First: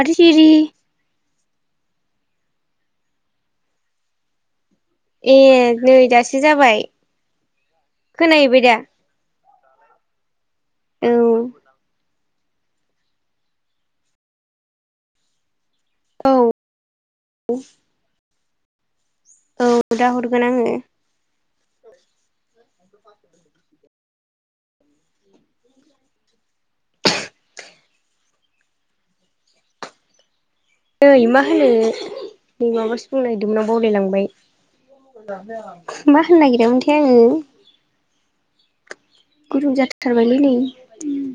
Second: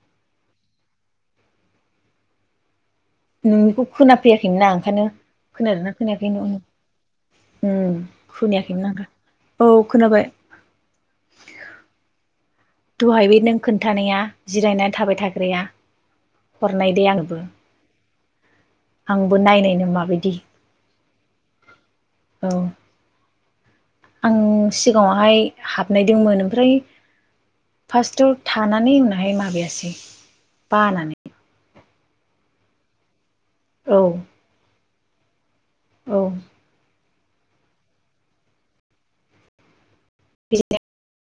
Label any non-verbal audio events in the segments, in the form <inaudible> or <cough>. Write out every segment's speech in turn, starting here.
माथो सिरि नोंनिखौ खोनाफैयाखैनो आं खायनो ए खोनादों ना नै खोनायाखै दासो न'न जाबाय उम खोनाहैबाय दा खोनायाखैमोन आं। औ खोनाबाय। औ दहाय बे नों खोन्थानाया जिरायनानै थाबाय थाग्राया। औ हरनाय दे आंबो आंबो औ नायनायनो दा माबायदि। हरगोन आङो औ आं सिगाङावहाय हाबनाय दंमोन ओमफ्राय फार्स्टआव थानानै उनावहाय माबायासै। बानानै ओइ मा होनो <unintelligible> माबासो बुंनो नागिरदोंमोन आं औ बावलायलांबाय। <inaudible> मा औ होननो नागिरदोंमोनथाय आङो गुदुं जा थारबायलै नै उम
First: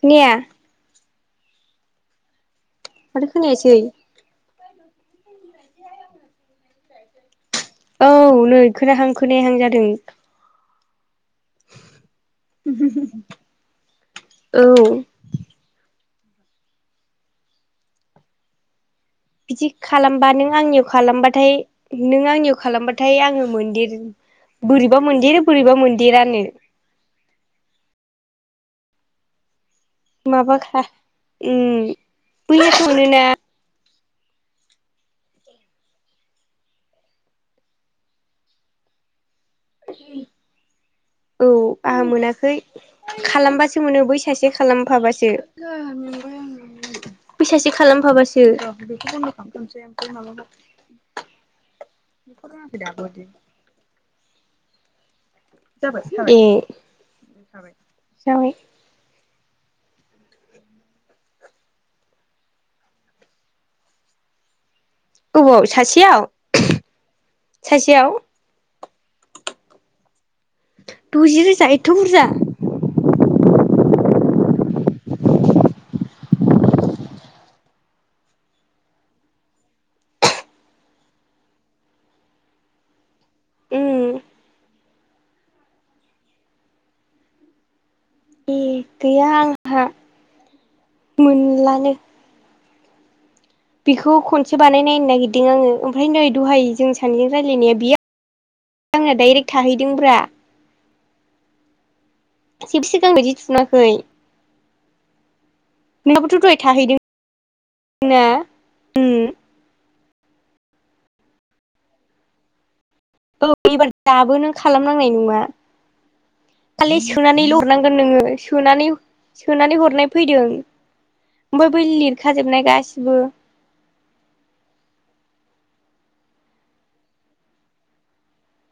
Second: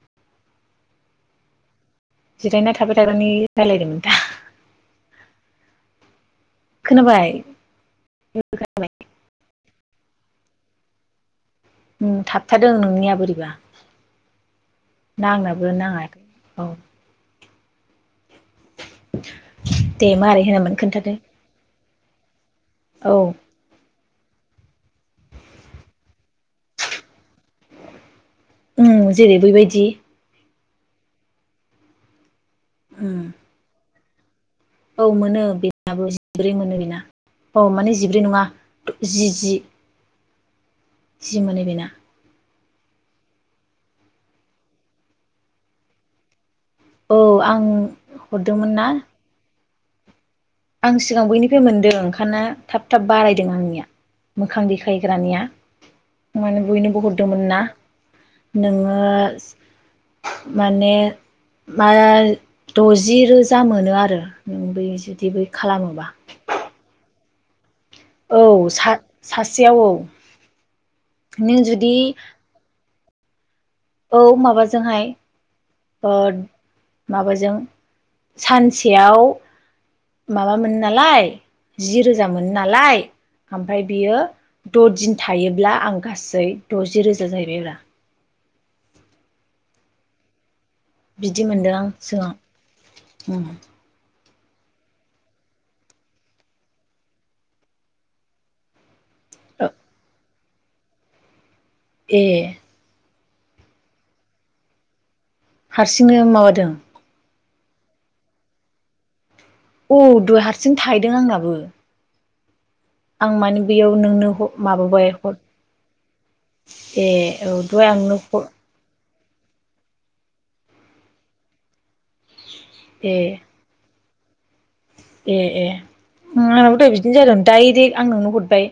खोनाया जिरायना थाबाय माथो थाग्रानि खोनायासै रायलायदोमोन दा खोनाबाय औ नै खोनाहां खोनायाहां जादों उम थाबथादों नोंनिया बोरैबा औ ना आंनाबो नाङाखै औ बिदि दे खालामबा मारै नों होनामोन आंनियाव खोन्थादो खालामबाथाय नों आंनियो खालामबाथाय औ आङो मोनदिर बोरैबा मोनदिर बोरैबा मोनदिरानो उम जेरै बैबायदि <unintelligible> उम उम <unintelligible> औ मोनो बेना बो जिब्रै मोनो बेना औ माने जिब्रै नङा जि जि <unintelligible> जि औ मोनो बेना आंहा मोनाखै खालामबासो मोनो बै सासे खालामफाबासो जा मेंबाय आङो औ आं बैसासे खालामफाबासो हरदोंमोन ना <unintelligible> आं सिगां बैनिफ्राय मोनदों ओंखाना थाब थाब बारायदों आंनिया मोखां देखायग्रा ए माने बयनोबो हरदोमोन ना जाबाय नोङो माने मा द'जि रोजा मोनो आरो नों बै जुदि बै गोबाव खालामोबा सासेयाव सासेयाव औ सा सासेयाव औ द'जि नों रोजा एथ' जुदि बुरजा औ माबाजोंहाय ओ माबाजों सानसेयाव माबा मोनो नालाय जि रोजा मोनो नालाय ओमफ्राय उम बियो द'दिन थायोब्ला आं गासै द'जि रोजा जाहैबायब्रा ए गैया आंहा बिदि मोनदों आं मोनलानो सिगां उम बेखौ खनसे बानायनायनो नागिरदों आङो ओमफ्राय नै दहाय जों सानैजों रायजलायनाया बियो आंनो डाइरेक्ट थाहैदोंब्रा ए <unintelligible> फिनाखै हारसिङै माबादों थाहैदों ना उम औ दहाय हारसिं थाहैदों आंनाबो आं औ माने एबार बेयाव नोंनो दाबो नों माबाबाय खालामनांनाय हर नङा खालि ए सोनानै औ ल दहाय हरनांगोन आं नोंनो नोङो हर सोनानै सोनानै हरनाय फैदों ओमफ्राय बै लिरखाजोबनाय ए गासिबो ए ए उ आंनाबो दहाय' बिदिनो जादों दडायरेक्ट आं नोंनो हरबाय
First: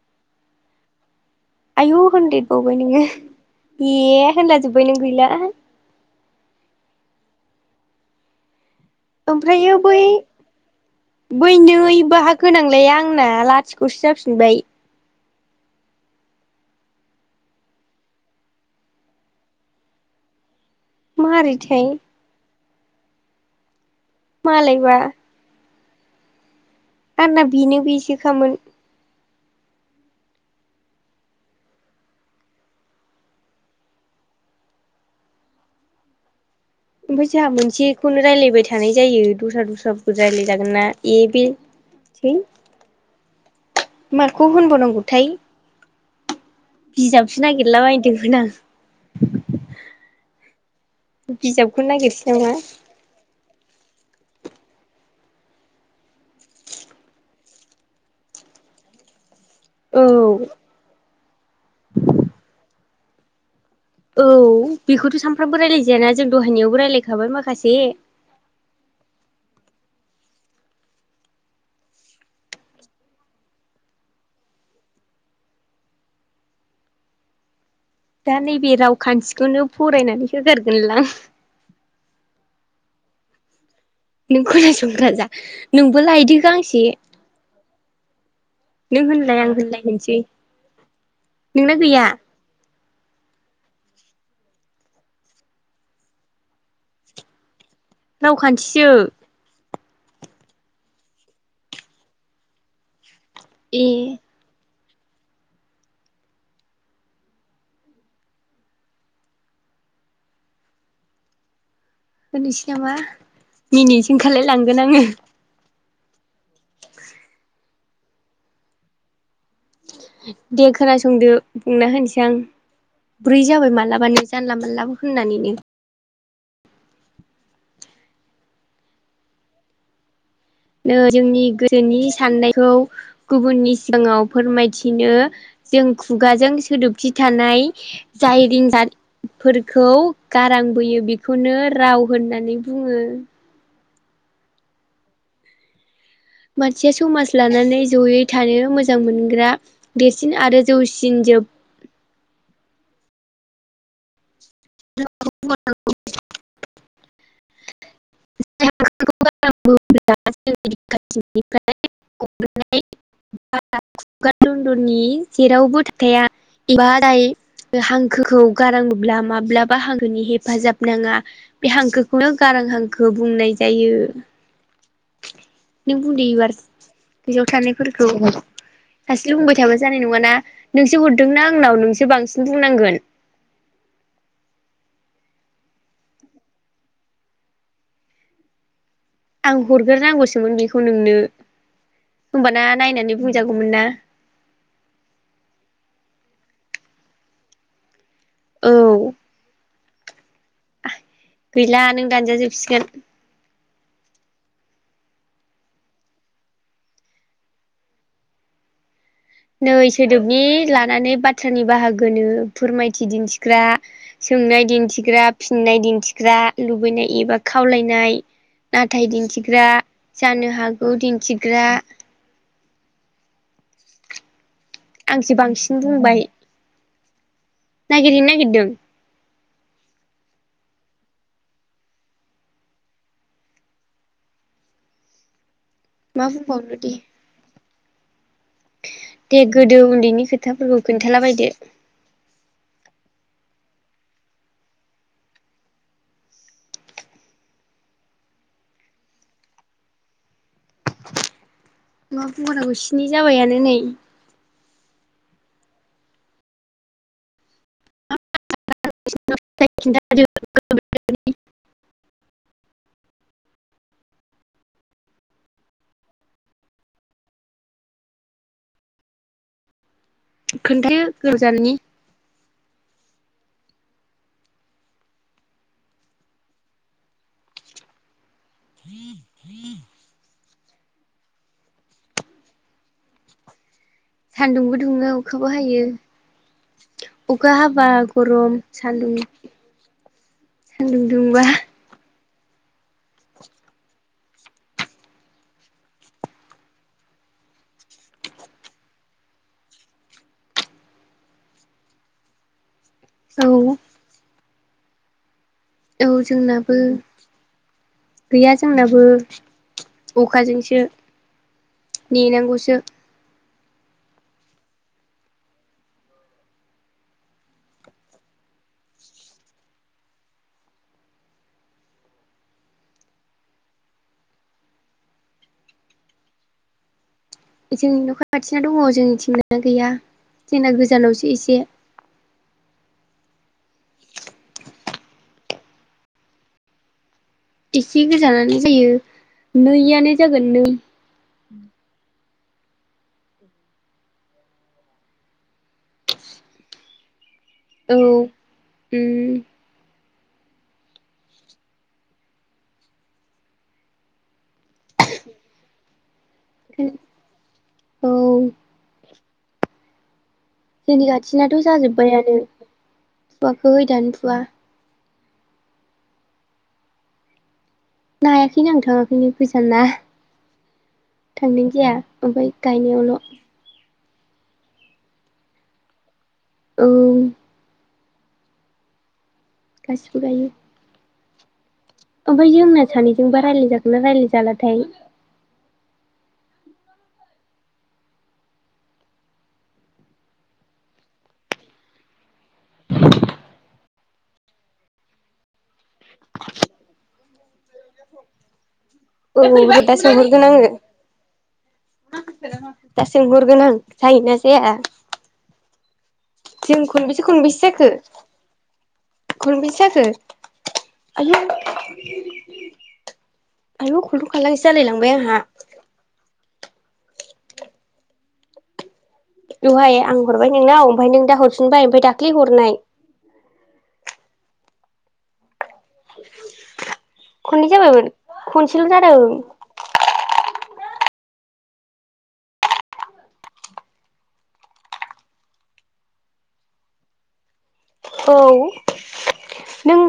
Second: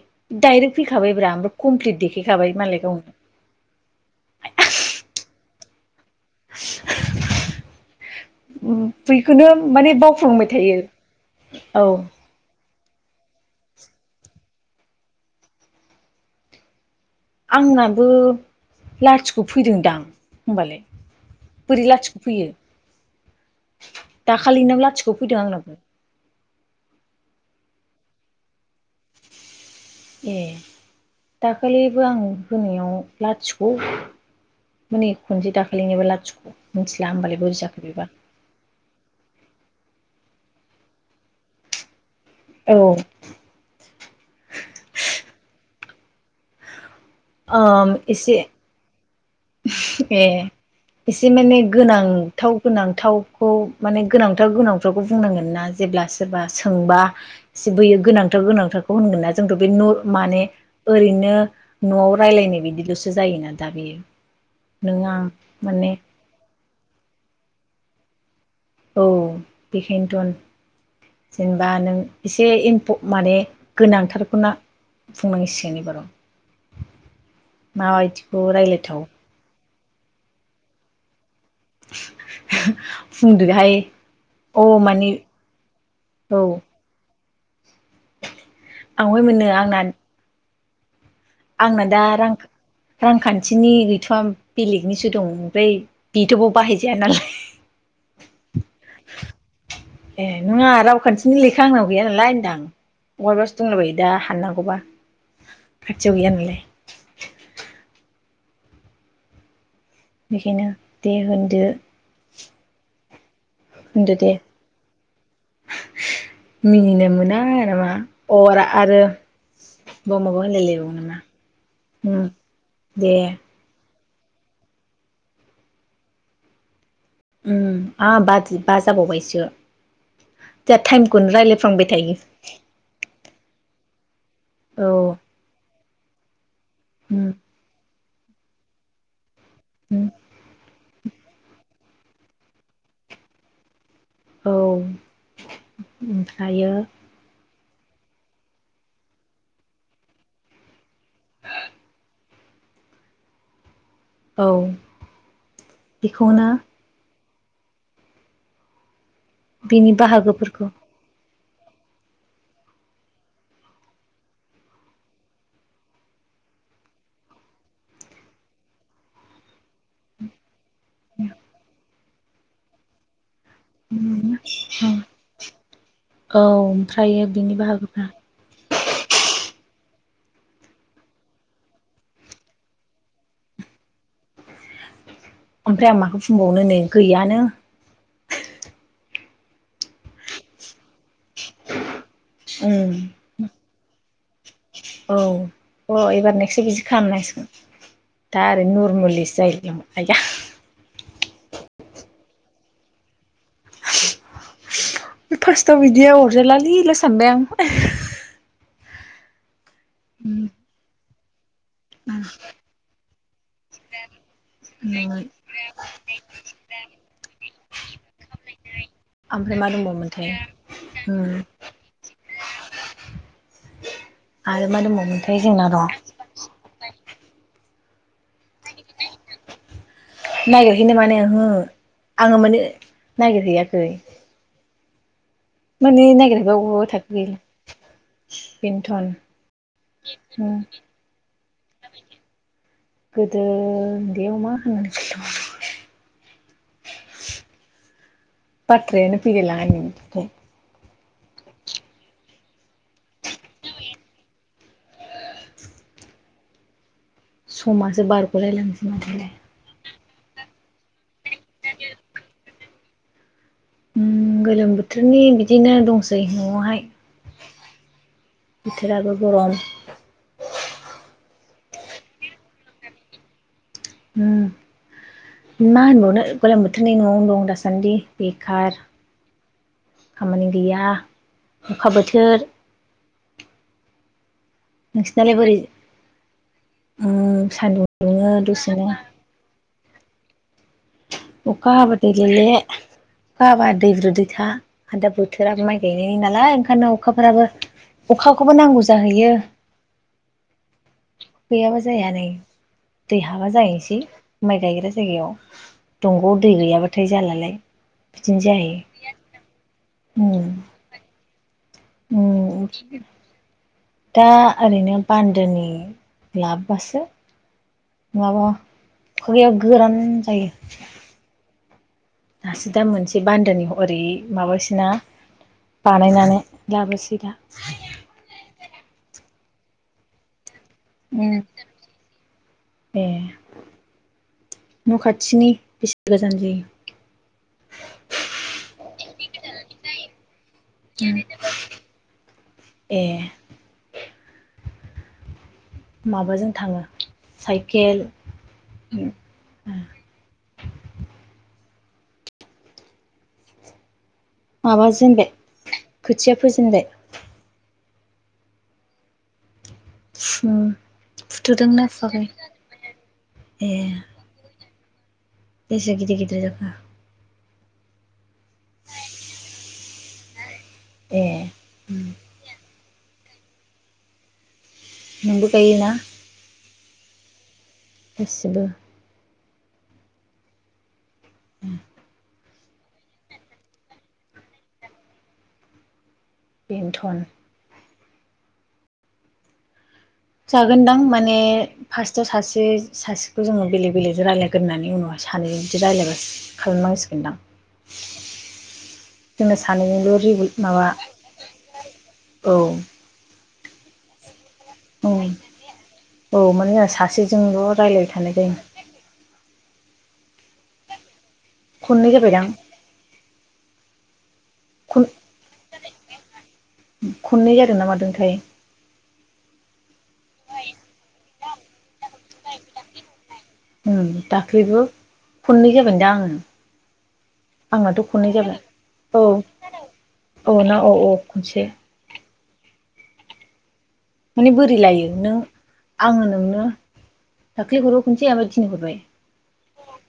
डाइरेक्ट फैखाबाय आयु होनदेरबावबाय नोङो ए होनला जोबबाय नों गैला उम ओमफ्रायो बै बै औ नै बाहा गोनां आंना लाथिख'सो जाफिनबाय आंनाबो लाथिख' फैदोंदां होमबालाय मारैथाय बोरै लाथिख' फैयो दाखालिनाव मालायबा लाथिख' फैदों आंनाबो आंना बिनो बेसो खामोन ए दाखालिबो आं होनायाव लाथिख' माने खनसे दाखालिनिबो लाथिख' मिथिला ओमफ्राय होमबालाय जोंहा बोरै जाखो बेबा मोनसेखौनो रायलायबाय थानाय जायो दस्रा द ब्रा <unintelligible> रायलाय जागोन ना इ बे औ <unintelligible> माखौ होनबावनांगौथाय बिजाबसो नागिरला एसे बायदोमोन आं ए एसे माने बिजाबखौ नागिरसै नामा गोनांथाव गोनांथावखौ माने गोनांथार गोनांथारखौ बुंनांगोन ना जेब्ला सोरबा सोंबा एसे बोयो गोनांथाव गोनांथारखौ होनगोन ना जोंथ' बे न औ माने ओरैनो न'आव रायलायनाय बिदिल'सै जायोना दा बे औ बेखौथ' सानफ्रामबो रायलायजायाना जों दहायनियाव रायलायखाबाय माखासे औ बेखायनोथ' जेनेबा नों एसे इनप' माने गोनांथारखौना बुंनांसिगोन एबार' दा नैबे रावखान्थिखौनो फरायनानै होगारगोन लां। बुंदो‌ हाय। नों खोनासंग्रा जा नोंबो औ लायदो गांसे। नों आंहाय होनलाय मोनो आं आंना होनलाय होनसै। नोंना आंना दा गैया रां रांखान्थिनि गैथया बेलेगनिसो दं। ओमफ्राय बेथ बाव बाहायजाया नालाय। रावखान्थिसो ए नङा रावखान्थिनि लेखा आंनाव गैया नालाय होनदां। बहायबासो ए दंलाबायो दा हाननांगौबा। खाथियाव गैया नालाय। बिखायनो दे होनदो। होनोसै नामा? मिनिनोसो होनदो दे ओंखारलाय लांगोन आङो। मिनिनो मोना नामा अ आरो बाव माबा दे होनलायलायबावो नामा खोनासंदो बुंना उम होनोसै आं। दे ब्रै जाबाय मालाबानो। जानला मोनलाबो होननानैनो उम आ बा बा जाबावबायसो। जोंहा टाइमखौनो जोंनि रायलायफ्लांबाय गोसोनि थायो साननायखौ गुबुननि सिगाङाव औ फोरमायथिनो जों खुगाजों सोदोबथि उम थानाय जाय दिन जालि फोरखौ उम गारांबोयो बेखौनो राव होननानै बुङो। औ ओमफ्रायो मानसिया समाज लानानै जयै थानो मोजां मोनग्रा देरसिन आरो जौसिन जोब औ बेखौनो <unintelligible> बिनि बाहागोफोरखौ <unintelligible> बेनिफ्राय खुगार दन्दनि जेरावबो थाब थाया एबा जाय हांखोखौ गारां बोयोब्ला माब्लाबा हांखोनि हेफाजाब नाङा बे हांखो नो गारां हांखो बुंनाय जायो नों बुंदो औ एबार ओमफ्रायो गोसोआव बिनि बाहागोफ्रा थानायफोरखौ। सासेल बुंबाय थाबा जानाय नङाना नोंसो हरदोंना आंनाव नोंसो बांसिन बुंनांगोन ओमफ्राय आं माखौ बुंबावनो नै गैयानो आं हरग्रोनांगौसोमोन बेखौ नोंनो होमबाना उम नायनानै बुंजागौमोन ना औ अ एबार नेक्स बिदि खालामनांसिगोन दा आरो औ नरमेलिसो जाहैदों आया गैला नों दानजाजोबसिगोन फार्स्टआव बिदिया अरजालालैल सानबाय आं नै सोदोबनि लानानै बा बाथ्रानि बाहागोनो फोरमायथि दिन्थि दिनथिग्रा सोंनाय दिन्थिग्रा फिननाय दिन्थिग्रा लुबैनाय एबा खावलायनाय नाथाय ओमफ्राय मा दिन्थिग्रा दंबावोमोनथाय जानो हागौ उम दिन्थिग्रा आरो मा आंसो दंबावोमोनथाय जोंना बांसिन र नागिरहैनो नागिरदों नागिरहैनो माने ओहो आङो माने नागिरहैयाखै माने मा नागिरबा अबे बुंबावनो अबेयावबा दे थाखो गैला बेनोथन दे गोदो उन्दैनि उम खोथाफोरखौ खोन्थालाबायदो गोदो उन्दैयाव मा होनना खोनथाबावनो बाथ्रायानो <unintelligible> मा बुंबावनांगौ स्नि जाबायानो नै समासो बारग'लायलांनोसै मानलाय <unintelligible> उम गोलोम बोथोरनि बिदिनो दंसै न'आवहाय बोथोराबो गरम खोन्थायो गोजाननि उम मा होनबावनो गलां बोथोरनि न'आवनो दं दासान्दि बे खार खामानि गैया अखा बोथोर सान्दुंबो दुङो नोंसिनालाय अखाबो बोरै हायो उम अखा सान्दुं हाबा दुङो गरम दसेनो सान्दुं सान्दुं दुंबा अखा हाबाथाय गेले गाबा दैब्रु दैैथा आरो दा बोथोराब माइ गायनायनि नालाय ओंखायनो अखाफोराबो अखाखौबो नांगौ जाहैयो गैयाबा जाया नै दैहाबा औ जाहैनोसै माइ गाइग्रा जायगायाव औ दंग'आव दै जोंनाबो गैयाब्लाथाय जालालाय बिदिनो गैया जोंनाबो जायो उम अखाजोंसो नेनांगौसो उम दा ओरैनो बान्दोनि लाबबासो माबा खुगायाव गोरान जायो दासो दा मोनसे बान्दोनि ओरै माबासै ना बानायनानै लाबोसै दा जोंनि न' <inaudible> खाथिना दङ जोंनिथिंना आनो गैया जोंना गोजानावसो उम एसे ए न' खाथिनि बेसे गोजान जायो एसे गोजानानो जायो नैयानो जाग <unintelligible> ए माबाजों थाङो साइकेल औ उम माबाजेनबाय खोथिया फोजेनबाय औ जोंनि खाथिनाथ' फुथुदोंना फुवाखै जाजोब्बायानो ए फुवाखै दानो फुवा बेसे गिदिर गिदिर जाखो नायाखैनो आं थाङाखैनो गोजान ना ए थांनाय जाया ओमफाय गायनायावल' नोंबो गायो ना औ गासिबो गासिबो गायो <unintelligible> ओमफाय जोंना सानैजोंबो रायलाय जागोना रायलायजालाथाय बेनोथन जागोनदां माने फार्स्टआव सासे सासेखौ जोङो बेलेग बेलेगजों रायज्लायग्रोन होननानै उनावाय सानैजों बिदि रायज्लायबा खालामनांसिगोनदां औ जोंना दा सानैजोंल' सोंहरगोन रिगुल आङो माबा औ दा सों गुरगोन <unintelligible> औ माने जों जोंहा खनबेसे सासेजोंल' खनबेसे जाखो रायज्लायबाय थानाय जायो खनबेसे जाखो <unintelligible> खननै जाबायदां आयो <unintelligible> <unintelligible> खन जालायलांबाय आंहा खननै जादोंना मादोंथाय दहाय आं हरबाय नोंनाव ओमफाय नों दा हरफिनबाय ओमफाय दाख्लै हरनाय ओं दाख्लैबो खननै जा दा आङो खननै आंनाथ' जाबायमोन खननै जाबाय खनसेल' औ जादों औ ना औ औ खनसे माने बोरै लायो नों आङो नोंनो दाख्लि हराव खनसे औ आमफाय थिनि हरबाय नों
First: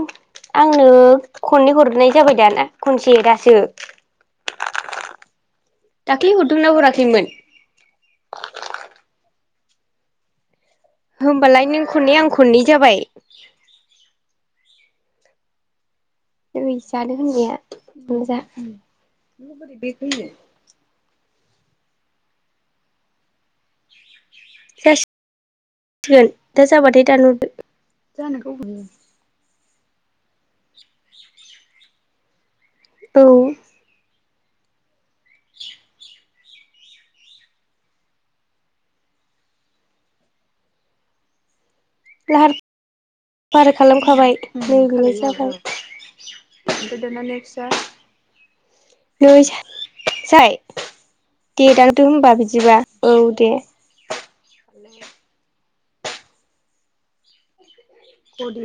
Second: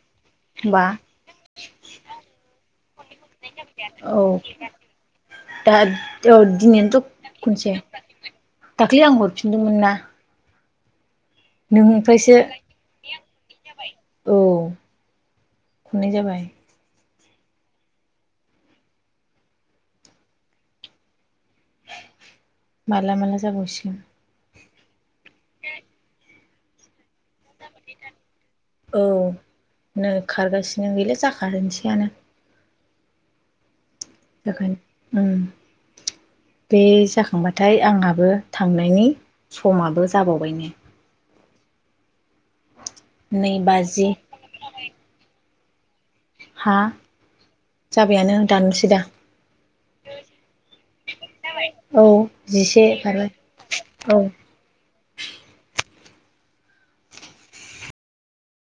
बा आंनो खननै हरनाय जाबाय दाना खनसे दासो औ दा दाख्लि औ हरदोंना दिनैनोथ' हराखैमोन खनसे दाख्लै आं हरफिनदोंमोन ना होमबालाय नों खननै आं नोंनिफ्रायसो खननै जाबाय औ खननै जाबाय ओइ <unintelligible> माला माला जाबावसिगोन <unintelligible> दाजाबाथाय दान <unintelligible> नो खारगासिनो गैला जाखागोनसैयानो औ बेखायनो उम बे जाखांबाथाय आंहाबो थांनायनि समाबो जाबावबाय नै लाहार नै फाहार बाजि खालामखाबाय <unintelligible> जाबाय हा गोदानानै फिसा जाबायानो दाननोसै दा नै साय दे दानदो औ होमबा बिदिबा जिसे औ खारबाय दे औ खदि